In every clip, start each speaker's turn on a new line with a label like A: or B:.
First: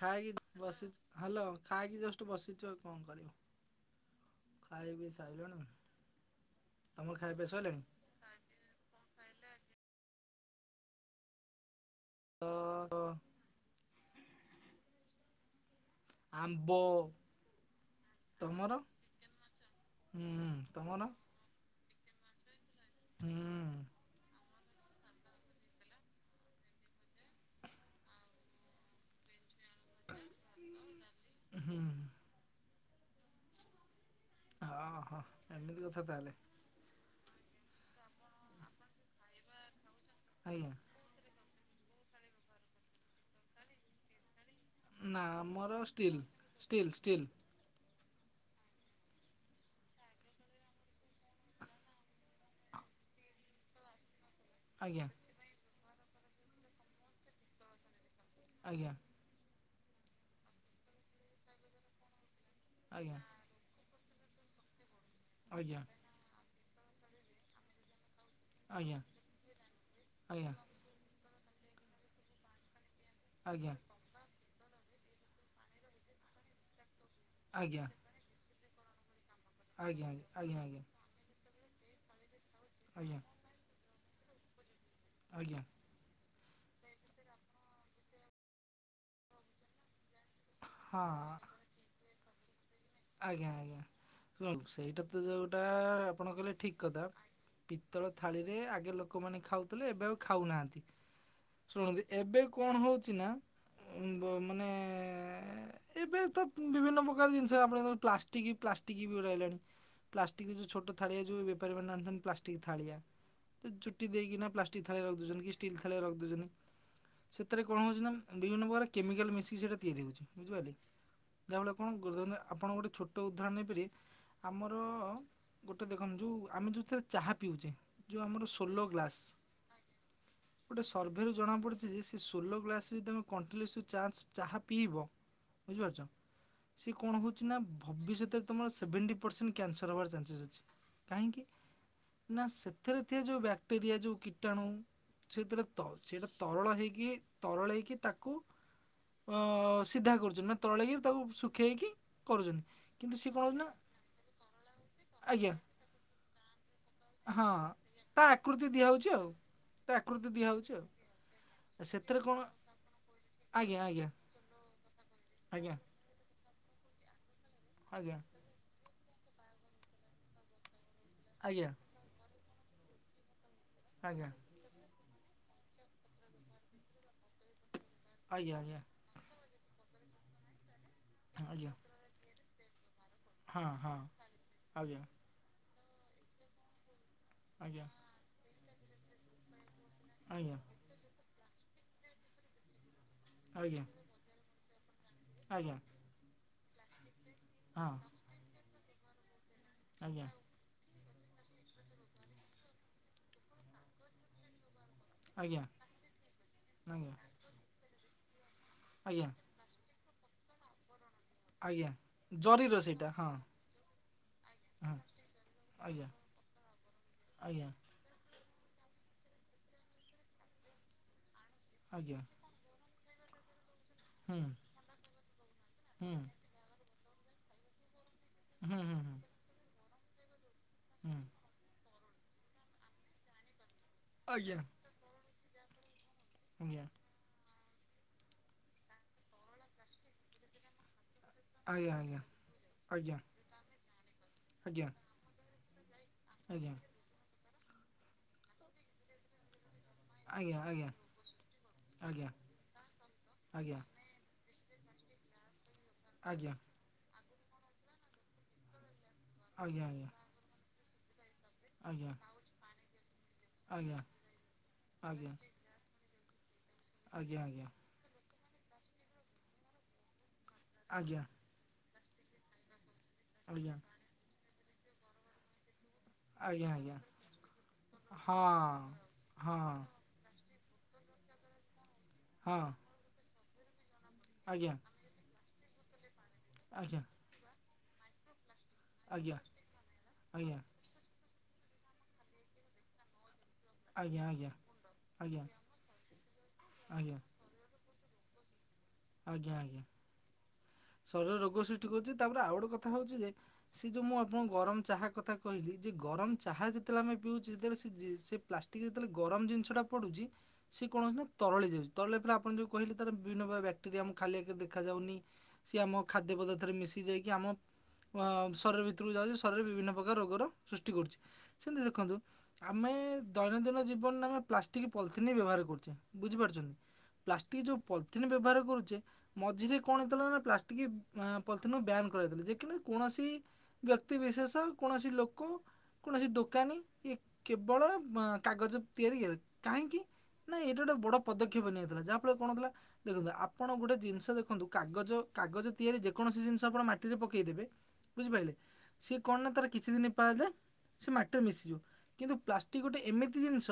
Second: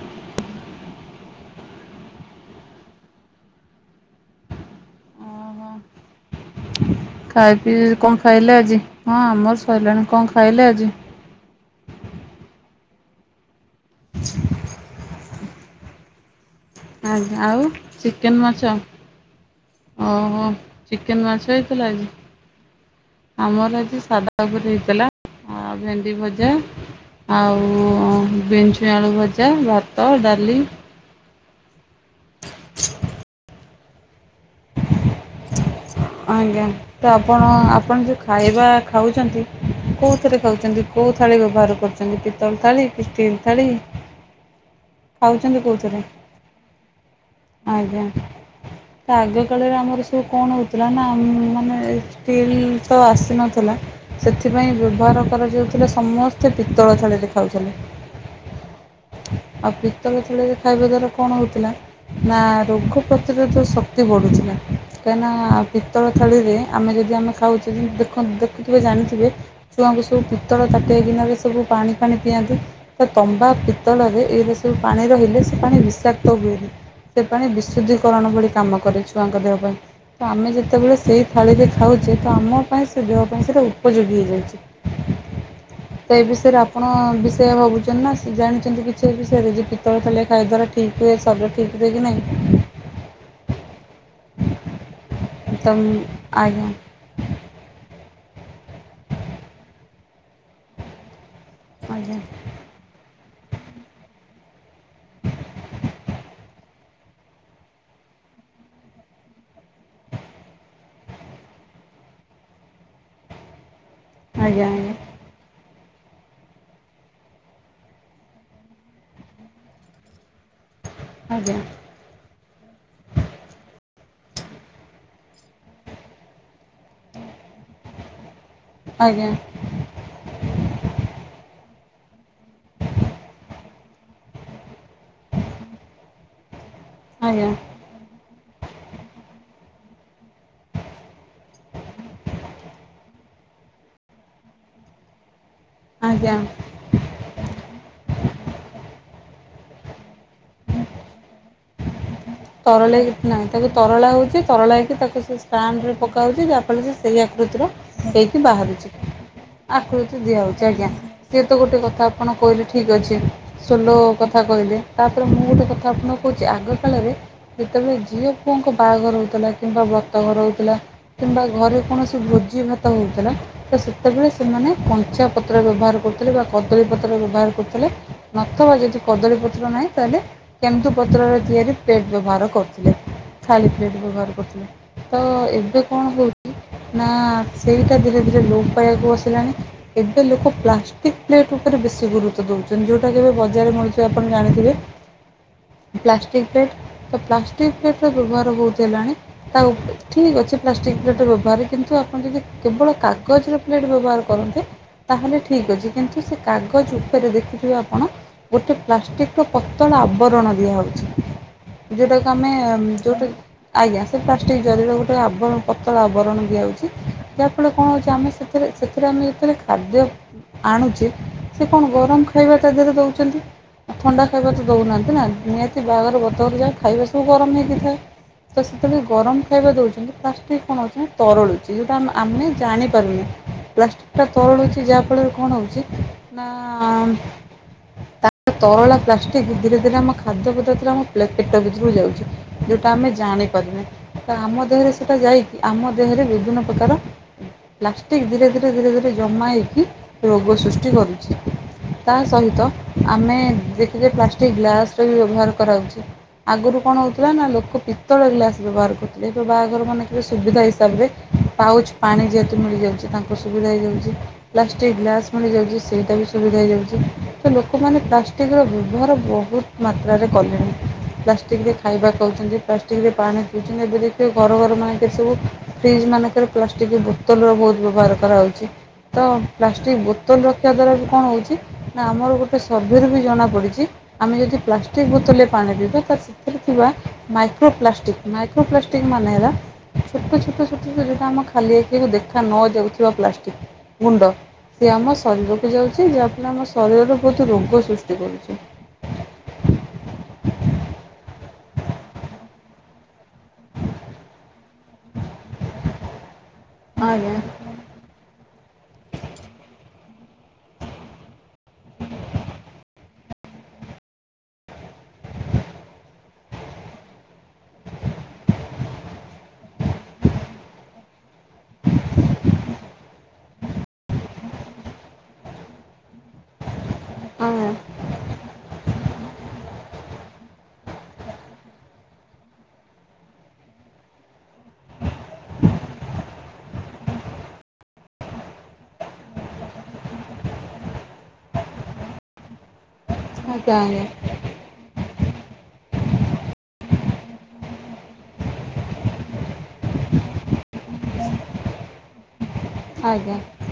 A: ଖାଇକି ବସି ହେଲୋ ଖାଇକି ଜଷ୍ଟ ବସିଛି ଆଉ କଣ କରିବି। ଖାଇ ବିି ସାଇଲୁଣୁ।
B: ଓହୋ ଖାଇ ପିଇ କଣ ଖାଇଲେ ଆଜି ହଁ ଆମର ସରିଲାଣି କଣ ଖାଇଲେ ଆଜି?
A: ଅ ଅ ଆମ୍ବ।
B: ଆଜ୍ଞା ଆଉ ଚିକେନ ମାଛ।
A: ତମର
B: ଓହୋ
A: ହୁଁ ତମର
B: ଚିକେନ୍ ମାଛ ହେଇଥିଲା ଆଜି।
A: ହୁଁ
B: ମର ଆଜି ସାଧା ଉପରେ ହେଇଥିଲା ଆ ଭେଣ୍ଡି ଭଜା ଆଉ ବିନ୍ ଛୁଇଁ ଆଳୁ ଭଜା ଭା
A: [inaudible] ହଁ ହଁ। ଏମିତି କଥା ତା
B: ଆଜ୍ଞା ତ ଆପଣ ଆପଣ ଯେଉଁ ଖାଇବା ଖାଉଛନ୍ତି କେଉଁଥିରେ
A: ଆଜ୍ଞା
B: ଖାଉଛନ୍ତି କୋଉ ଥାଳି ବ୍ୟବହାର କରୁଛନ୍ତି ପିତଳ ଥାଳି କି ଷ୍ଟିଲ ଥାଳି?
A: ନା
B: ଖାଉଛନ୍ତି
A: ମୋର
B: କୋଉଥିରେ?
A: Steel steel steel.
B: ଆଜ୍ଞା ତା ଆଗକାଳରେ ଆମର ସବୁ କଣ ଉ ଥିଲା ନା ଆମ-ମ୍-ମ୍ ମାନେ ଏଇ ଷ୍ଟିଲ ତ ଆସିନଥିଲା ସେଥିପାଇଁ
A: ଆଜ୍ଞା
B: ବ୍ୟବହାର କରାଯାଉଥିଲା ସମସ୍ତେ ପିତ୍ତଳ ଥାଳିରେ ଖାଉଥିଲେ।
A: ଆଜ୍ଞା।
B: ଆଉ ପିତଳ ଥାଳିରେ ଖାଇବା ଦ୍ଵାରା କଣ ହଉଥିଲା ନା ରୋଗ ପ୍ରତିରୋଧ ଶ ଏତେ ବଢ଼ୁଥିଲା କାହିଁକିନା-ଆ-ଆ-ଆ
A: ଆଜ୍ଞା
B: ତଳ ଥାଳିରେ ଆମେ ଯଦି ଆମେ ଖାଉଛୁ ଉ-ଉ ଦେଖୁ ଦେଖୁଥିବେ
A: ଆଜ୍ଞା
B: ଜାଣିଥିବେ ଛୁଆଙ୍କୁ ସବୁ
A: ଆଜ୍ଞା
B: ପିତଳ ତା ସେ ଦିନରେ ସବୁ ପାଣି ପାଣି ପିଅନ୍ତି ତା ତମ୍ବା
A: ଆଜ୍ଞା
B: ପିତ୍ତଳରେ ଏ ଦେ ଯେଉଁ ପାଣି ରହିଲେ ସେ ପାଣି ବିଷାକ୍ତ ହୁଏନି ସେ ପାଣି
A: ଆଜ୍ଞା
B: ବିଶୁଦ୍ଧିକରଣ ଭଳି କାମ କରେ ଛୁଆଙ୍କ ଦେହ ପାଇଁ
A: ଆଜ୍ଞା
B: ତ ଆମେ
A: ଆଜ୍ଞା ଆଜ୍ଞା
B: ଯେତେବେଳେ ସେଇ ଥାଳିରେ ଖାଉଛେ ତ ଆମ ପାଇଁ ସେ
A: ଆଜ୍ଞା ଆଜ୍ଞା
B: ଦେହ ପାଇଁ ସେଇଟା ଉ ଉପଯୋଗୀ ହେଇଯାଇଛି।
A: ଆଜ୍ଞା।
B: ତେ ଏ ବିଷୟରେ ଆପଣ-ଅ-ଅ ବିଷୟ ଭାବୁଛନ୍ତି ନା ସେ ଜାଣିଛନ୍ତି କିଛି ଏ ବିଷୟରେ ଯେ ପି ତଳ ଥାଳିରେ ଖାଇଦ୍ୱାରା ଠିକ୍
A: ହଁ
B: ହୁଏ ଶରୀର ଠିକ ହୁଏ କି ନାହିଁ?
A: ଆଜ୍ଞା ଆଜ୍ଞା ଶୁଣନ୍ତୁ ସେଇଟା ତ ଯେଉଁଟା-ଆ-ଆ-ଆଙ ଆପଣ କହିଲେ
B: ଆଜ୍ଞା
A: ଠିକ୍ କଥା। ପିତ୍ତଳ ଥାଳିରେ ଆଗେ ଲୋକମାନେ ଖାଉଥିଲେ ଏବେ ଆଉ ଖାଉନାହାନ୍ତି। ଶୁଣନ୍ତୁ
B: ଆଜ୍ଞା
A: ଏବେ କଣ ହଉଛି ନା ଉ-ଉ-ଉ ମାନେ-ଏ-ଏ ଏ-ଏ-ଏ-ଏ ଏବେ ତ ବିଭିନ୍ନ ପ୍ରକାର ଜିନିଷ ଆପଣ ଯୋଉ ପ୍ଲାଷ୍ଟିକ୍ ପ୍ଲାଷ୍ଟିକ୍ ବି ରହିଲାଣି। ପ୍ଲାଷ୍ଟିକ ଯଉଁ ଛୋଟ ଥାଳିଆ ଯୋଉ ବେପାରୀମାନେ ଆଣୁଛନ୍ତି ପ୍ଲାଷ୍ଟିକ ଥାଳିଆ। ଚୁଟି ଦେଇକିନା
B: ଆଜ୍ଞା
A: ପ୍ଲାଷ୍ଟିକ ଥାଳିଆ ରଖି ଦଉଛନ୍ତି କି ଷ୍ଟିଲ୍ ଥାଳିଆ ରଖି ଦଉଛନ୍ତି ସେଥିରେ କଣ ହେଉଛି ନା ବିଭିନ୍ନ ପ୍ରକାର କେମିକାଲ୍ ମିଶିକି ସେଇଟା ତିଆରି ହେଉଛି ବୁଝିପାରିଲେ।
B: ଆଜ୍ଞା
A: ଗାଁ ଲୋକକୁ ଧରିନିଅ ଆପଣ ଗୋଟେ ଛୋଟ ଉଦାହରଣ ନେଇପାରିବେ ଆମର-ଅ-ଅ ଗୋଟେ ଦେଖନ୍ତୁ, ଯେଉଁ ଆମେ ଯେଉଁଥିରେ ଚାହା ପିଉଛେ ଯେଉଁ ଆମର ସୁ ଠୋଲୋ
B: ଆଜ୍ଞା
A: ଗ୍ଲାସ ଗୋଟେ ସର୍ଭେରୁ ଜଣାପଡ଼ିଛି ଯେ, ସେ ସୋଲୋ ଗ୍ଲାସରେ ତୁମେ କଣ୍ଟିନ୍ୟୁସ୍ ଚାନ୍ସ ଚାହା ପିଇବ ବୁଝିପାରୁଛ, ସେ କଣ ହଉଛି
B: ଆଜ୍ଞା
A: ନା ଭବିଷ୍ୟତରେ ତୁମର ସେଭେଣ୍ଟି ପରସେଣ୍ଟ କ୍ୟାନସର ହେବାର ଚାନ୍ସେସ୍ ଅଛି, କାହିଁକି ନା ସେଥିରେ ଥିବା ଯେଉଁ ବ୍ୟାକ୍ଟେରିଆ, ଯେଉଁ କୀଟାଣୁ, ସେଥିରେ ତ ସେଇଟା
B: ଆଜ୍ଞା
A: ତରଳ ହେଇକି ତରଳେଇକି ତାକୁ ଅ-ଅ-ଅ-ଅ ସିଧା କରୁଛନ୍ତି, ନା ତରଳେଇକି ତାକୁ ଶୁଖେଇକି କରୁଛନ୍ତି
B: ତରଳେଇ
A: କିନ୍ତୁ
B: କି
A: ସିଏ କଣ
B: ନାହିଁ
A: ହେଉଛି ନା
B: ତାକୁ ତରଳା ହେଉଛି ତରଳା ହୋଇଇକି ତାକୁ ସେ
A: ଆଜ୍ଞା
B: ଷ୍ଟାଣ୍ଡରେ ପକା ହେଉଛି। ଯାହାଫଳରେ ସେ ସେ
A: ହଁ
B: ଆକୃତିର
A: ତା
B: ହେଇକି
A: ଆକୃତି
B: ବାହାରୁଛି।
A: ଦିଆହେଉଛି ଆଉ।
B: ଆକୃତି ଦିଆହେଉଛି ଆଜ୍ଞା। ସିଏ ତ ଗୋଟେ କଥା
A: ସେଥିରେ
B: ଆପଣ
A: କଣ
B: କହିଲେ ଠିକ୍ ଅଛି।
A: ଆଜ୍ଞା
B: ସୋଲୋ
A: ଆଜ୍ଞା
B: କଥା କହିଲେ। ତାପରେ ମୁଁ ଗୋଟେ
A: ଆଜ୍ଞା
B: କଥା ଆପଣଙ୍କୁ କଉଛି ଆଗକାଳରେ ଯେତେବେଳେ
A: ଆଜ୍ଞା
B: ଝିଅ ପୁଅଙ୍କ ବାହାଘର ହେଉଥିଲା କିମ୍ବା ବ୍ରତ ଘର ହେଉଥିଲା କିମ୍ବା
A: ଆଜ୍ଞା।
B: ଘରେ କୌଣସି ଭୋଜି ଭାତ ହେଉଥିଲା ତ
A: ଆଜ୍ଞା
B: ସେତେବେଳେ ସେମାନେ କଞ୍ଚା ପତ୍ର ବ୍ୟବହାରୁ କରୁଥିଲେ, କଦଳୀ ପତ୍ର ବ୍ୟବହାର କରୁଥିଲେ
A: ଆଜ୍ଞା
B: ନଥିବା ଯଦି କଦଳୀପତ୍ର ନାହିଁ, ତାହେଲେ କେନ୍ଦୁପତ୍ରରେ ତିଆରି
A: ଆଜ୍ଞା
B: ପ୍ଲେଟ୍ ବ୍ୟବହାର କରୁଥିଲେ। ଖାଲି
A: ଆଜ୍ଞା ହଁ
B: ପ୍ଲେଟ
A: ହଁ
B: ବ୍ୟବହାର କରୁଥିଲେ।
A: ଆଜ୍ଞା
B: ତ-ଅ-ଅ ଏବେ କଣ ହଉଛି ନା-ଆ-ଆ-ଆ
A: ଆଜ୍ଞା
B: ସେଇଟା ଧୀରେ ଧୀରେ ଲୋପ ପାଇବାକୁ ବସିଲାଣି ଏବେ ଲୋକ
A: ଆଜ୍ଞା
B: ପ୍ଲାଷ୍ଟିକ୍ ପ୍ଲେଟ୍ ଉପରେ ବେଶୀ ଗୁରୁତ୍ୱ ଦେଉଛନ୍ତି। ଯେଉଁଟା କେବେ ବଜାରରେ
A: ଆଜ୍ଞା
B: ମିଳୁଥିବେ ଆପଣ ଜାଣିଥିବେ?
A: ଆଜ୍ଞା।
B: ପ୍ଲାଷ୍ଟିକ୍ ପ୍ଲେଟ୍ ତ ପ୍ଲାଷ୍ଟିକ୍
A: ହଁ
B: ପ୍ଲେଟ୍ ବ୍ୟବହାର ବହୁତ ହେଲାଣି। ତା ଉପ
A: ଆଜ୍ଞା
B: ଠିକ୍ ଅଛି। ପ୍ଲାଷ୍ଟିକ୍ ପ୍ଲେଟ ବ୍ୟବହାର କିନ୍ତୁ ଆପଣ ଯଦି କେବଳ କାଗଜର ପ୍ଲେଟ୍ ବ୍ୟବହାର କରନ୍ତେ ତାହେଲେ
A: ଆଜ୍ଞା
B: ଠିକ୍ ଅଛି। କିନ୍ତୁ, ସେ କାଗଜ
A: ଆଜ୍ଞା
B: ଉପରେ ଦେଖିଥିବେ ଆପଣ ଗୋଟେ
A: ଆଜ୍ଞା
B: ପ୍ଲାଷ୍ଟିକ ର ପତଳା ଆବରଣ
A: ଆଜ୍ଞା
B: ଦିଆହେଉଛି। ଯେଉଁଟାକୁ ଆମେ
A: ଜରିର ସେଇଟା ହଁ
B: ଯେଉଁଟା ଆଜ୍ଞା ସେ ପ୍ଲାଷ୍ଟିକ ଜରିରେ
A: ହଁ
B: ଗୋଟେ ଆବଣ ପତଳା
A: ଆଜ୍ଞା
B: ଆବରଣ ଦିଆଉଛି।
A: ଆଜ୍ଞା
B: ଯାହାଫଳରେ କଣ ହେଉଛି? ଆମେ ସେଥିରେ ସେଥିରେ ଆମେ ଯେତେବେଳେ ଖାଦ୍ୟ ଆଣୁଛେ? ସେ କଣ
A: ଆଜ୍ଞା
B: ଗରମ ଖାଇବାଟା ଦେହରେ ଦେଉଛନ୍ତି। ଥଣ୍ଡା
A: ହୁଁ
B: ଖାଇବା ତ ଦେଉନାହାନ୍ତି ନା ନିହାତି
A: ହୁଁ
B: ବାହାଘର ବ- ଦର ଯା ଖାଇବା ସବୁ ଗରମ ହେଇକିଥାଏ। ତ
A: ହୁଁ ହୁଁ
B: ସେତେବେଳେ
A: ହୁଁ
B: ଗରମ ଖାଇବା ଦେଉଛନ୍ତି ପ୍ଲାଷ୍ଟିକ୍ କଣ ହେଉଛନ୍ତି
A: ହୁଁ
B: ତରଳୁଛି। ଯେଉଁଟା ଆମେ ଜାଣିପାରୁନି ପ୍ଲାଷ୍ଟିକ୍ଟା
A: ଆଜ୍ଞା
B: ତରଳୁଛି ଯାହାଫଳରେ କଣ ହଉଛି ନା। ତା ତରଳା ପ୍ଲାଷ୍ଟିକ ଠିକ ଧୀରେ ଧୀରେ ଆମ ଖାଦ୍ୟ ପଦାର୍ଥରେ ଆମ ପ୍ଲେଟ ପେଟ ଭିତରୁ
A: ଆଜ୍ଞା
B: ଯାଉଛି ଯେଉଁଟା ଆମେ
A: ଆଜ୍ଞା
B: ଜାଣିପାରୁନା। ତ ଆମ
A: ଆଜ୍ଞା
B: ଦେହରେ ସେଟା ଯାଇକି ଆମ ଦେହରେ ବିଭିନ୍ନ
A: ଆଜ୍ଞା
B: ପ୍ରକାର ପ୍ଲାଷ୍ଟିକ୍ ଧୀରେ- ଧୀରେ- ଧୀରେ -ଧୀରେ ଜମା ହେଇକି ରୋଗ
A: ଆଜ୍ଞା ଆଜ୍ଞା
B: ସୃଷ୍ଟି କରୁଛି। ତା
A: ଆଜ୍ଞା
B: ସହିତ ଆମେ
A: ଆଜ୍ଞା
B: ଯେତିକ ପ୍ଲାଷ୍ଟି- କ ସେଠ ଗ୍ଲାସ ର ବି ବ୍ୟବହାର କରାାଉଛି।
A: ଆଜ୍ଞା ଆଜ୍ଞା
B: ଆଗରୁ କଣ ହଉଥିଲା ନା ଲୋକ ପିତ୍ତଳ ଗ୍ଲାସ ବ୍ୟବହାର କରୁଥିଲେ? ସେପ
A: ଆଜ୍ଞା
B: ବାହାଘର ମାନେ କେବେ ସୁବିଧା ହିସାବରେ। ପାଉଚ
A: ଆଜ୍ଞା
B: ପାଣି ଯେହେତୁ ମିଳିଯାଉଛି ତାଙ୍କ ସୁବିଧା ହେଇଯାଉଛି। ପ୍ଲାଷ୍ଟିକ
A: ଆଜ୍ଞା ଆଜ୍ଞା ଆଜ୍ଞା ଆଜ୍ଞା ଆଜ୍ଞା ଆଜ୍ଞା
B: ଗ୍ଲାସ
A: ଆଜ୍ଞା
B: ବି ମିଳି ଯାଉଛି ସେଇଟା ସୁବିଧା ହେଇଯାଉଛି। ତ
A: ଆଜ୍ଞା
B: ଲୋକମାନେ ପ୍ଲାଷ୍ଟିକ୍ ବ୍ୟବହାର ବହୁତ ମାତ୍ରାରେ କଲେଣି।
A: ଆଜ୍ଞା।
B: ପ୍ଲାଷ୍ଟିକରେ ଖାଇବା ଖାଉଛନ୍ତି, ପ୍ଲାଷ୍ଟିକରେ ପାଣି
A: ଆଜ୍ଞା
B: ପିଉଛନ୍ତି ଏବେ ଦେଖିବ ଘର ଘର ମବୁ ଫ୍ରିଜ୍ ମାନ- ରେ
A: ଆଜ୍ଞା
B: ପ୍ଲାଷ୍ଟିକ
A: ଆଜ୍ଞା
B: ବୋତଲ ର ବହୁତ ବ୍ୟବହାର କରାହାଉଉଛି।
A: ହଁ
B: ତ
A: ହଁ
B: ପ୍ଲାଷ୍ଟିକ ବତଲ ରକ୍ଷା ଦ୍ଵାରା ବି କଣ ହେଉଛି? ନା ଆମର ଗୋଟେ
A: ହଁ
B: ସର୍ଭେରୁ ବି ଜଣାପଡ଼ିଛି, ଆମେ ଯଦି
A: ଆଜ୍ଞା
B: ପ୍ଲାଷ୍ଟି କ୍ ବୋତଲରେ ପାଣି ପିଇବା ତା ସେଥିରେ ଥିବା
A: ଆଜ୍ଞା
B: ମାଇକ୍ରୋ ପ୍ଲାଷ୍ଟିକ୍ ମାଇକ୍ରୋପ୍ଲାଷ୍ଟିକ୍ ମାନେ
A: ଆଜ୍ଞା
B: ହେଲା ଛୋଟ-
A: ଆଜ୍ଞା
B: ଛୋଟ- ଛୋଟ ଦଟା ଆମେ ଖାଲି ଆଖିବାକୁ ଦେଖା ନଯାଉଥିବା ପ୍ଲାଷ୍ଟିକ୍
A: ଆଜ୍ଞା
B: ଗୁଣ୍ଡ
A: ଆଜ୍ଞା
B: ସେ ଆମ
A: ଆଜ୍ଞା
B: ଶରୀରକୁ ଯାଉଛି ଯାହାଫଳରେ ଆମ ଶରୀରରେ
A: ଆଜ୍ଞା
B: ବହୁତ ରୋଗ ସୃଷ୍ଟି କରୁଛି।
A: ଆଜ୍ଞା ଆଜ୍ଞା।
B: ହ ହଁ [unintelligible]
A: ଶରୀର ରୋଗ ସୃଷ୍ଟି କରୁଛି ତାପରେ ଆଉ ଗୋେ କଥା ହଉଛି ଯେ ଯୋଉ ମୁଁ ଆଣ ଗରମ କଥା କହିଲି ଯେ ଗରମ ଚାହା ଯେତେବେଳେ ଆମେ
B: ଆଜ୍ଞା
A: ପିଉଛଳେ ପ ଟେ ଯେତେବେଳେ ଗରମ ଜିନିଷ ଟା ପଡୁଛି ସେ କଣସି ନା ତରଳି ଯାଉଛି ତରଳି ଫ ଆଣ ଯଉ କହେ ତାର ବିଭିନ ବକ୍ଟେରିଆ ଆ ଖାଲି ଆ ଦେଖାଯାଉନି ସିଏ ଆମ ଖାଦ୍ୟ ପଦାର୍ଥରେ ମିଶି ଯାଇକି ଆମ ଅ ଶରୀର ଭିତରକୁ ଯାଉଛି ଶରୀରରେ ବିଭିନ୍ନ ପ୍ରକାର ରୋଗର ସୃଷ୍ଟି କରୁଛି ସେମିତି ଦେଖନ୍ତୁ ଆମେ ଦୈନନ୍ଦିନ ଜୀବନରେ ଆମେ ପ୍ଲାଷ୍ଟିକ ପଲି ବ୍ୟବହାର କରୁଛେ ବୁଝିପାରୁଛନ୍ତି। ପ୍ଲାଷ୍ଟିକ
B: ଆଜ୍ଞା
A: ଯଉ ପଲିଥିନ୍ ବ୍ୟବହାର କରୁଛେ ମଝିରେ କଣ ହେଇଥିଲା ନ। ପ୍ଷ୍ଟିକ ପ ବାନ କରଥିଲେ ଯେ କି କୌଣସି ବ୍ୟକ୍ତ ବିିଶେଷ କୌଣସି ଲୋକ କୌଣସି ଦୋକାନୀ ଇ କେବଳ କାଗଜ ତିଆରି କାହିଁକି। ନାହିଁ ଏଇଟା ଗୋଟେ ବଡ଼ ପଦକ୍ଷେପ ନିଆଥିଲା ଯାହାଫଳରେ କଣ ହେଥିଲା ଦେଖନ୍ତୁ ଆପଣ
B: ଆଜ୍ଞା
A: ଗୋଟେ
B: ଆଜ୍ଞା
A: ଜିନିଷ ଦେଖନ୍ତୁ କାଗଜ। କାଗଜ ତିଆରି ଯେକୌଣସି ଜିନିଷ ଆପଣ ମାଟିରେ ପକେଇଦେବେ ବୁଝିପାରିଲେ। ସିଏ କଣ ନା ତାର କିଛି ଦିନ ପାେ ସେ ମାଟିରେ ମିଶିଯିବ। କିନ୍ତୁ ପ୍ଲାଷ୍ଟିକ ଗୋଟେ
B: ଆଜ୍ଞା
A: ଏମିତି ଜିନିଷ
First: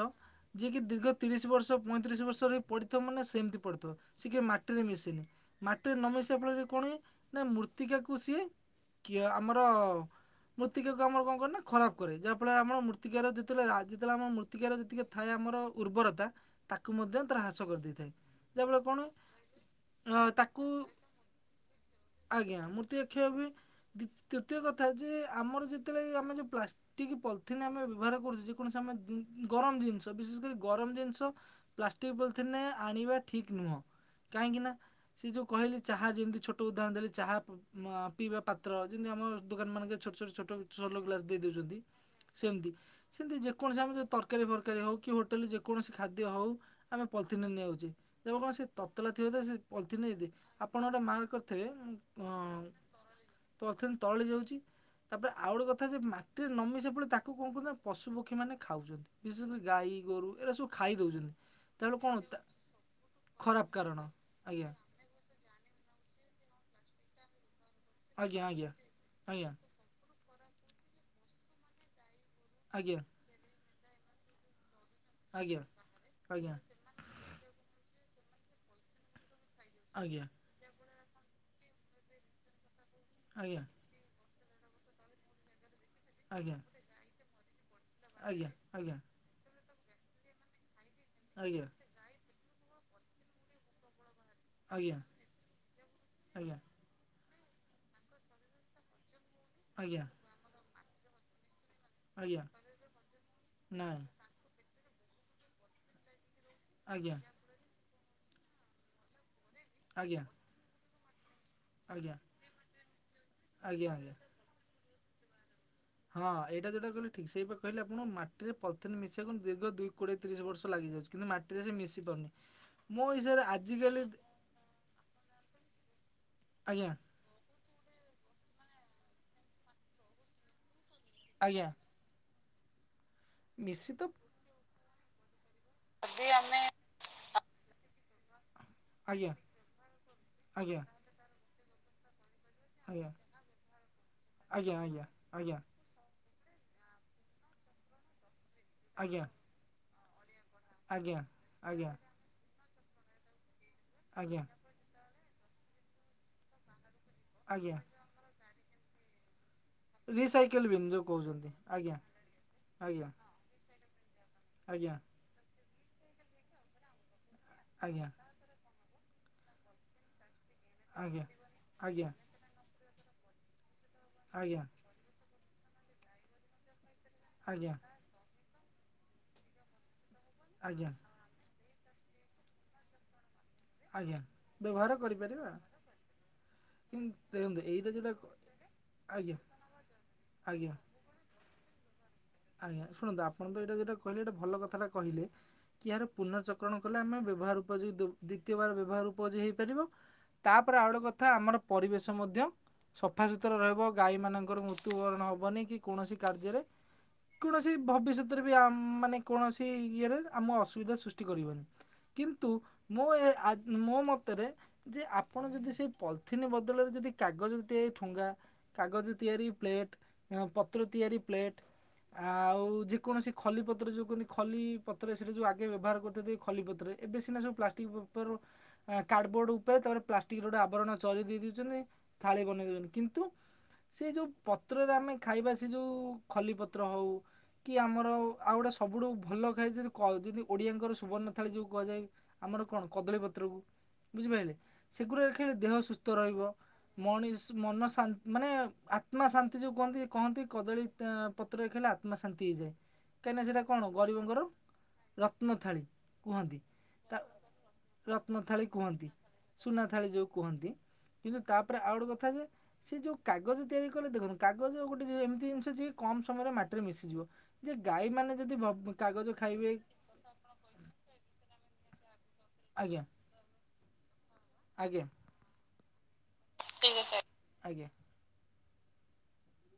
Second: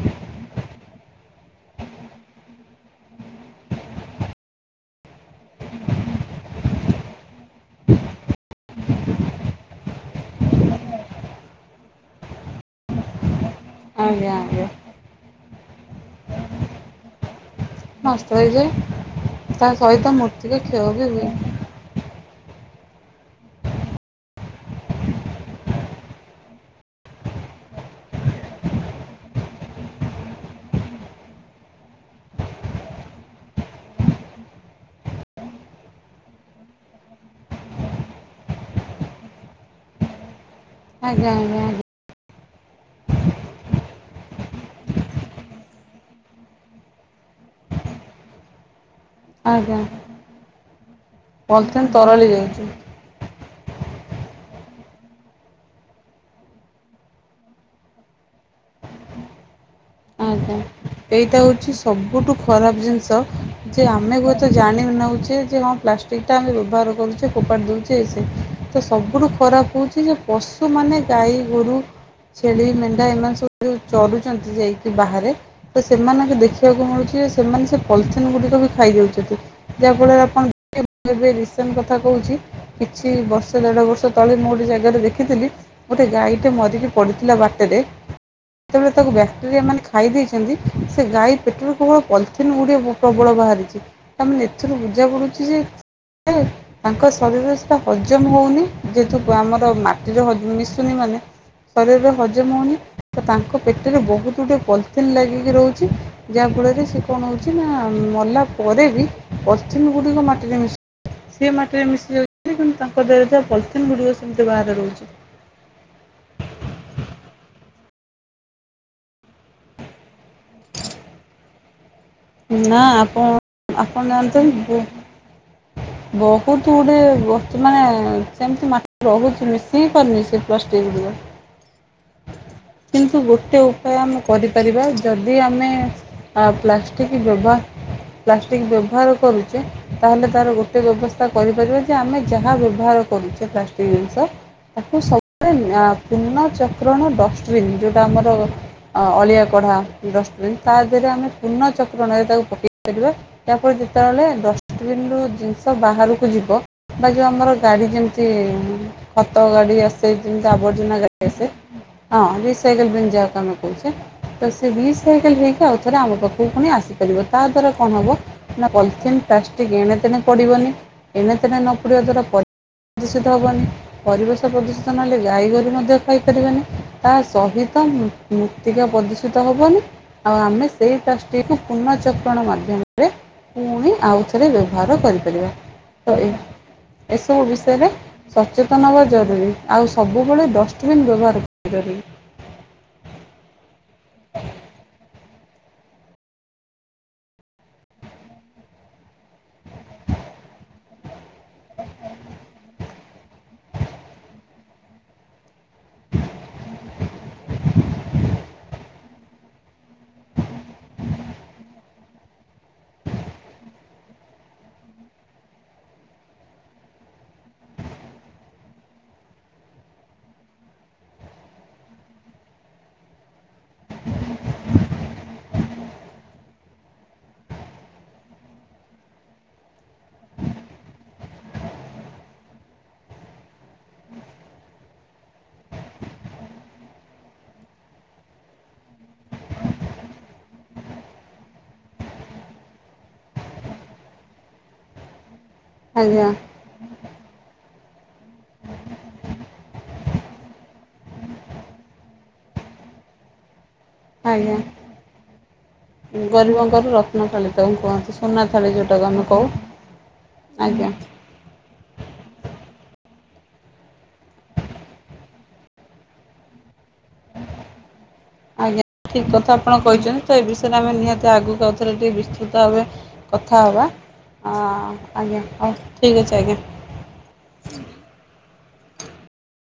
A: ଯିଏ କିି ଦୀର୍ଘ ତିରିଶ ବର୍ଷ ପଇଁତିରିଶ ବର୍ଷରେ ପଡିଥିବ ମାନେ ସେମିତି ପଡିଥିବ ସିଏ କେବେ ମାଟିରେ ମିଶେନି। ମାଟିରେ ନ ମିଶିବା ଫଳରେ କଣ ହୁଏ, ନା ମୃତ୍ତିକାକୁ ସିଏ କି ଆମର ମୃତ୍ତିକାକୁ ଆମର କଣ କରେ ନା ଖରାପ କରେ ଯାହା ଫଳରେ ଆମର ମୃ ମୃତ୍ତିକାର ଯେତେବେଳେ ଆ ଯେତେବେଳେ ଆମ
B: ଆଜ୍ଞା ଆଜ୍ଞା।
A: ମୃତ୍ତିକାର ଯେତିକି ଥାଏ ଆମର ଉର୍ବରତା ତାକୁ ମଧ୍ୟ ତାର ହ୍ରାସ କରିଦିଏ।
B: ନଷ୍ଟ
A: [inaudible]
B: ହେଇଯାଏ
A: ସେତେବେଳେ କଣ
B: ତା ସହିତ
A: ହୁଏ ଆଁ
B: ମୂର୍ତ୍ତିକା
A: ତାକୁ
B: [inaudible]
A: ଆଜ୍ଞା, ମୃତ୍ତିକା କ୍ଷୟ ହୁଏ। ଦ୍ବିତ୍ ତୃତୀୟ କଥା ହେଉଛି ଆମର ଯେତେବେଳେ ଆମେ ଯୋଉ ପ୍ଲାଷ୍ ଟିକ୍ ପଲିଥିିନ ଆମେ ବ୍ୟବହାର କରୁଛୁ ଯେକୌଣସି ଆମେ ଜିନ୍ ଗରମ ଜିନିଷ ବିଶେଷ କରି ଗରମ ଜିନିଷ ପ୍ଲାଷ୍ଟିକ ପଲିଥିନରେ ଆଣିବା ଠିକ୍ ନୁହଁ, କାହିଁକି ନା ସେ ଯୋଉ କହିଲେ ଚାହା ଯେମିତି ଛୋଟ ଉଦାହରଣ ଦେଲି ଚାହା ପିଇବା ପାତ୍ର ଯେମିତି ଆମ ଦୋକାନମାନଙ୍କରେ ଛୋଟ-ଛୋଟ-ଛୋଟ ସୋଲୋ ଗ୍ଲାସ୍
B: ଆଜ୍ଞା
A: ଦେଇ
B: ଆଜ୍ଞା
A: ଦେଉଛନ୍ତି ସେମିତି ସେମିତି ଯେକୌଣସି ଆମର ଯୋଉ ତରକାରୀ ଫରକାରୀ ହଉ କି ହୋଟେଲରେ ଯେକୌଣସି ଖାଦ୍ୟ ହଉ ଆମେ ପଲିଥିନରେ ନେଇ ଆଉଛେ ତେବେ କଣ ସେ ତତଲା ଥିବ ତ
B: ଆଜ୍ଞା
A: ସେ
B: ଆଜ୍ଞା
A: ପଲିଥିିନ ଯଦି, ଆପଣ ଗୋଟେ ମାର୍କ କରିଥିବେ
B: ପଲିଥିନ୍ ତରଳି
A: ଅଁ-ଅଁ-ଅଁ
B: ଯାଉଛି।
A: ପଲିଥିନ୍ ତରଳି ଯାଉଛି। ତାପରେ ଆଉ ଗୋଟେ କଥା ଯେ ମାଟିରେ ନ ମିଶିବା ଫଳରେ ତାକୁ କଣ କରୁଛନ୍ତି ନା ପଶୁ ପକ୍ଷୀମାନେ ଖାଉଛନ୍ତି। ବିଶେଷତଃ ଗାଈ ଗୋରୁ ଏରା
B: ଆଜ୍ଞା,
A: ସବୁ ଖାଇ ଦେଉଛନ୍ତି
B: ଏଇଟା ହଉଛି
A: ତାହେଲେ କଣ
B: ସବୁଠୁ
A: ତା
B: ଖରାପ ଜିନିଷ।
A: ଖରାପ
B: ଯେ
A: କାରଣ
B: ଆମେ ହୁଏତ
A: ଆଜ୍ଞା।
B: ଜାଣି ନଉଛେ ଯେ ହଁ ପ୍ଲାଷ୍ ପ୍ଲାଷ୍ଟିକଟା ଆମେ ବ୍ୟବହାର କରୁଛେ ଫୋପାଡ଼ି ଦେଉଛେ ଏ ସେ,
A: ଆଜ୍ଞା ଆଜ୍ଞା
B: ସେ ସବୁଠୁ
A: ଆଜ୍ଞା
B: ଖରାପ ହଉଛି ଯେ ପଶୁମାନେ ଗାଈ ଗୋରୁ ଛେଳି
A: ଆଜ୍ଞା
B: ମେଣ୍ଢା ଏମାନେ ସବୁ ଯୋଉ ଚରୁଛନ୍ତି ଯାଇ ବାହାରେ,
A: ଆଜ୍ଞା।
B: ତ ସେମାନଙ୍କୁ
A: ଆଜ୍ଞା।
B: ଦେଖିବାକୁ ମିଳୁଛି ଯେ ସେମାନେ ସେ ପଲିଥିନ୍ ଗୁଡ଼ିକ ବି ଖାଇ ଦଉଛନ୍ତି। ଯାହା ଫଳରେ
A: ଆଜ୍ଞା
B: ଆପଣ [inaudible] ମୁଁ ଏବେ ରିସେଣ୍ଟ୍ କଥା କହୁଛି କିଛି ବର୍ଷେ
A: ଆଜ୍ଞା
B: ଦେଢ ବର୍ଷ ତଳେ ମୁଁ ଗୋଟେ ଜାଗାରେ ଦେଖିଥିଲି ଗୋଟିଏ ଗାଈଟେ
A: ଆଜ୍ଞା।
B: ମରିକି ପଡ଼ିଥିଲା ବାଟରେ,
A: ଆଜ୍ଞା
B: ଯେତେବେଳେ
A: ଆଜ୍ଞା
B: ତାକୁ ବ୍ୟାକ୍ଟେରିଆ ମାନେ ଖାଇ ଦେଇଇଛନ୍ତି ସେ ଗାଈ
A: ଆଜ୍ଞା
B: ପେଟରୁ କେବଳ ପଲିଥିନ୍ ଗୁଡିଏ ପ୍ର ପ୍ରବଳ ବାହାରିଛି। ତା ମାନେ ଏଥିରୁ
A: ଆଜ୍ଞା
B: ବୁଝା ପଡ଼ୁଛି ଯେ,
A: ଆଜ୍ଞା
B: [inaudible] ତାଙ୍କ ଶରୀରରେ ସେଇଟା ହଜମ ହଉନି। ଯେହଠୁ ଆମର
A: ଆଜ୍ଞା
B: ମାଟିରେ ହ ମିଶୁନି ମାନେ ଶରୀରରେ
A: ଆଜ୍ଞା
B: ହଜମ ହଉନି ତ ତାଙ୍କ ପେଟରେ
A: ନାଇଁ
B: ବହୁତ ଗୁଡ଼ିଏ ପଲିଥିନ୍ ଲାଗିକି ରହୁଛି ଯାହାଫଳରେ ସେ
A: ଆଜ୍ଞା
B: କଣ ହଉଛି ନା ମଲା ପରେ ବି ପଲିଥିନ୍
A: ଆଜ୍ଞା
B: ଗୁଡ଼ିକ ମାଟିରେ ମିଶ୍ ସେ ମାଟିରେ
A: ଆଜ୍ଞା
B: ମିଶି ଯାଉଛି କିନ୍ତୁ ତାଙ୍କ ଦେହରେ ଥିବା ପଲିଥିନ୍
A: ଆଜ୍ଞା ଆଜ୍ଞା
B: ଗୁଡ଼ିକ ସେମିତି ବାହାରେ ରହୁଛି।
A: ହଁ ଏଇଟା ଯୋଉଟା କହିଲେ ଠିକ୍ ସେଇ ପା କହିଲି ଆପଣଙ୍କୁ ମାଟିରେ ପଲିଥିନ୍ ମିଶିବାକୁ ଦୀର୍ଘ ଦୁଇ କୋଡିଏ ତିରିଶ ବର୍ଷ ଲାଗିଯାଉଛି। କିନ୍ତୁ ମାଟିରେ ସେ ମିଶି ପାରୁନି।
B: ନା
A: ମୋ ହିସାବରେ
B: ଆପଣ
A: ଆଜିକାଲି
B: ଆପଣ ଜାଣିଛନ୍ତି [inaudible] ବହୁତ
A: ଆଜ୍ଞା
B: ଗୁଡ଼ିଏ ଜୀବ [inaudible] ମାନେ ସେମିତି ମା ରହୁଛି ମିଶି ହିଁ ପାରୁନି ସେ ପ୍ଲାଷ୍ଟିକ୍ ଗୁଡ଼ିକ।
A: ଆଜ୍ଞା।
B: କିନ୍ତୁ ଗୋଟେ
A: ମିଶି
B: ଉପାୟ
A: ତ
B: ଆମେ କରିପାରିବା, ଯଦି ଆମେ ଆ ପ୍ଲାଷ୍ଟିକ୍ ବ୍ୟବା ପ୍ଲାଷ୍ଟିକ ବ୍ୟବ୍ ବ୍ୟବହାର
A: ଆଜ୍ଞା
B: କରୁଚେ ତାହେଲେ ତାର
A: ଆଜ୍ଞା
B: ଗୋଟେ ବ୍ୟବସ୍ଥା କରିପାରିବା ଯେ ଆମେ ଯାହା ବ୍ୟବ୍ ବ୍ୟବହାର
A: ଆଜ୍ଞା
B: କରୁଛେ ପ୍ଲାଷ୍ଟିକ ଜିନିଷ,
A: ଆଜ୍ଞା ଆଜ୍ଞା
B: ତାକୁ
A: ଆଜ୍ଞା
B: ସବୁବେଳେ [inaudible] ପୁନଃ ଚକ୍ରଣ ଡଷ୍ଟବିନ୍ ଯୋଉଟା ଆମର ଅ
A: ଆଜ୍ଞା
B: ଅଳିଆ କଢ଼ା ଡଷ୍ଟବିନ୍। ତା ଦେହରେ
A: ଆଜ୍ଞା
B: ଆମେ ପୁନଃ
A: ଆଜ୍ଞା
B: ଚକ୍ରଣରେ ତାକୁ ପକେଇ ଦେଇ ପାରିବା, ତାପରେ ଯେତେବେଳେ
A: ଆଜ୍ଞା
B: ଡଷ୍ ଡଷ୍ଟବିନରୁ ଜିନିଷ ବାହାରକୁ ଯିବ ବା ଯୋଉ ଆମର
A: ଆଜ୍ଞା
B: ଗାଡି ଯେମିତି ମିତି ଖତ ଗାଡ଼ି ଆସେ ଯେମିତି
A: ରିସାଇକେଲ ବିନ୍
B: ଆବର୍ଜନା
A: ଯୋଉ
B: ଗାଡ଼ି
A: କହୁଛନ୍ତି
B: ଆସେ।
A: ଆଜ୍ଞା
B: ହଁ ରିସାଇକଲ ବିନ୍
A: ଆଜ୍ଞା
B: ଯାହାକୁ ଆମେ କହୁଛେ ତ ସେ
A: ଆଜ୍ଞା
B: ରିଶାଇ [unintelligible] ଆଉଥରେ ଆମ ପାଖକୁ ପୁଣି ଆସିପାରିବ ତା ଦ୍ୱାରା କଣ
A: ଆଜ୍ଞା
B: ହବ ନା ପଲିଥିନ୍ ପ୍ଲାଷ୍ଟିକ ଏଣେତେଣେ ପଡ଼ିବନି
A: ଆଜ୍ଞା
B: ଏଣେତେଣେ ନ ପଡ଼ିବା
A: ଆଜ୍ଞା
B: ଦ୍ଵାରା ପ ଦୂଷିତ ହବନି ପରିବେଶ
A: ଆଜ୍ଞା
B: ପ୍ରଦୂଷିତ ନହେଲେ ଗାଈ ଗୋରୁ ମଧ୍ୟ ଖାଇପାରିବେନି। ତା
A: ଆଜ୍ଞା
B: ସହିତ ମୂ ମୂର୍ତ୍ତିକା ପ୍ରଦୂଷିତ ହେବନି ଆଉ ଆମେ
A: ଆଜ୍ଞା
B: ସେଇ ପ୍ଲାଷ୍ଟିକକୁ ପୁନଃଚକ୍ରଣ ମାଧ୍ୟମ ରେ ପୁଣି ଆଉଥରେ ବ୍ୟବହାର କରିପାରିବା ତ ଏ
A: କିନ୍ତୁ
B: ଏସବୁ
A: ଦେଖନ୍ତୁ
B: ବିଷୟରେ
A: ଏଇଟା ଯୋଉଟା କ-
B: ସଚେତନ ହେବା
A: ଆଜ୍ଞା
B: ଜରୁରୀ ଆଉ ସବୁବେଳେ
A: ଆଜ୍ଞା
B: ଡଷ୍ଟବିନ୍ ବ୍ୟବହାର କରିବି
A: ଆଜ୍ଞା ଶୁଣନ୍ତୁ ଆପଣ ତ ଏଇଟା ଯଉଟା କହିଲେ ଗୋଟେ ଏଇଟା ଭଲ କଥା ଟା କହିଲେ। କି ଆର ପୁନଚକ୍ରଣ କଲେ ଆମେ ବ୍ୟବହାର ଉପଯୋଗୀ ଦି ଦିତୀୟ ବାର ବ୍ୟବହାର ଉପୋଯୋଗୀ ହେଇପାରିବ। ତାପରେ ଆଉ ଗୋଟେ କଥା ଆମର ପରିବେଶ ମଧ୍ୟ ସଫାସୁତୁର ରହିବ ଗାଈମାନଙ୍କର ମୃତ୍ୟୁବରଣ ହବନି କି କୌଣସି କାର୍ଯ୍ୟରେ କୌଣସି ଭବିଷ୍ୟତରେ ବି ଆ ମାନେ କୌଣସି ଇଏରେ ଆମ ଅସୁବିଧା ସୃଷ୍ଟି କରିବନି। କିନ୍ତୁ ମୋ ଏ ଆ ମୋ ମତରେ ଯେ ଆପଣ ଯଦି ସେଇ ପଲିଥିନ୍ ବଦଳରେ ଯଦି କାଗଜ ରେ ତିଆରି ଠୁଙ୍ଗା କାଗଜ ତିଆରି ପ୍ଲେଟ୍ ପତ୍ର ତିଆରି ପ୍ଲେଟ୍। ଆଉ ଯେକୌଣସି ଖଲିପତ୍ର ଯୋଉ କହନ୍ତି ଖଲି ପତ୍ର ସେଇଟା ଯୋଉ ଆଗେ ବ୍ୟବହାର କରଥୁଲେ ଖଲିପତ୍ରେ। ଏବେସିନା ସବୁ ପ୍ଲାଷ୍ଟିକ ପେପରରୁ କାର୍ଡ଼ବୋର୍ଡ଼ ଉପରେ ତାପରେ ପ୍ଲାଷ୍ଟିକ୍ ର ଗୋଟେ ଆବରଣ ଚରି ଦେଉଛନ୍ତି ଥାଳି ବନେଇ ଦେଉଛନ୍ତି କିନ୍ତୁ? ସେ ଯୋଉ ପତ୍ରରେ ଆମେ ଖାଇବା ସେ ଯଉ ଖଲି ପତ୍ର ହଉ କି ଆମର ଅ ଆଉ ଗୋଟେ ସବୁଠୁ ଭଲ ଖାଏ ଯଦି କ ଯଦି ଓଡ଼ିଆଙ୍କର ସୁବର୍ଣ୍ଣ ଥାଳି ଯୋଉ କୁହାଯାଏ। ଆମର କଣ କଦଳୀପତ୍ରକୁ ବୁଝିପାଇଲେ ସେଗୁରାରେ ଖାଇଲେ ଦେହ ସୁସ୍ଥ
B: ଆଜ୍ଞା
A: ରହିବ। ମଣିଷ ମନ ଶା ମାନେ ଆତ୍ମା ଶାନ୍ତି ଯୋଉ କୁହନ୍ତି କହନ୍ତି କଦଳୀ ତ ପତ୍ର ରେ ଖାଇଲେ ଆତ୍ମା ଶାନ୍ତି ହେଇଯାଏ କାହିଁକିନା ସେଇଟା କଣ ଗରିବଙ୍କର
B: ଆଜ୍ଞା
A: ରତ୍ନ ଥାଳି। କୁହନ୍ତି
B: ଗରିବଙ୍କର
A: ତା
B: ରତ୍ନ ଥାଳି ତାକୁ କୁହନ୍ତି
A: ରତ୍ନ
B: ସୁନା
A: ଥାଳି
B: ଯେଉଁଟାକୁ
A: କୁହନ୍ତି
B: ଆମେ କହୁ
A: ସୁନା ଥାଳି ଯୋଉ କୁହନ୍ତି।
B: ଆଜ୍ଞା
A: କିନ୍ତୁ ତାପରେ ଆଉ ଗୋଟେ କଥା ଯେ ସେ ଯୋଉ କାଗଜ ତିଆରି କଲେ ଦେଖନ୍ତୁ କାଗଜ ଗୋଟେ ଯେ ଏମିତି ଜିନିଷ ଯେ କମ ସମୟରେ ମାଟିରେ ମିଶିଯିବ ଯେ ଗାଈମାନେ ଯଦି ଭ
B: ଆଜ୍ଞା ଠିକ୍
A: କାଗଜ
B: କଥା
A: ଖାଇବେ
B: ଆପଣ କହିଛନ୍ତି, ତ ଏ ବିଷୟରେ ଆମେ ନିହାତି ଆଗକୁ ଆଉଥରେ ଟିକେ ବିସ୍ତୃତ ଭାବେ
A: ଆଜ୍ଞା
B: କଥା ହବା ଆ ଆଜ୍ଞା ହଉ ଠିକ୍ ଅଛି ଆଜ୍ଞା।
A: ଆଜ୍ଞା।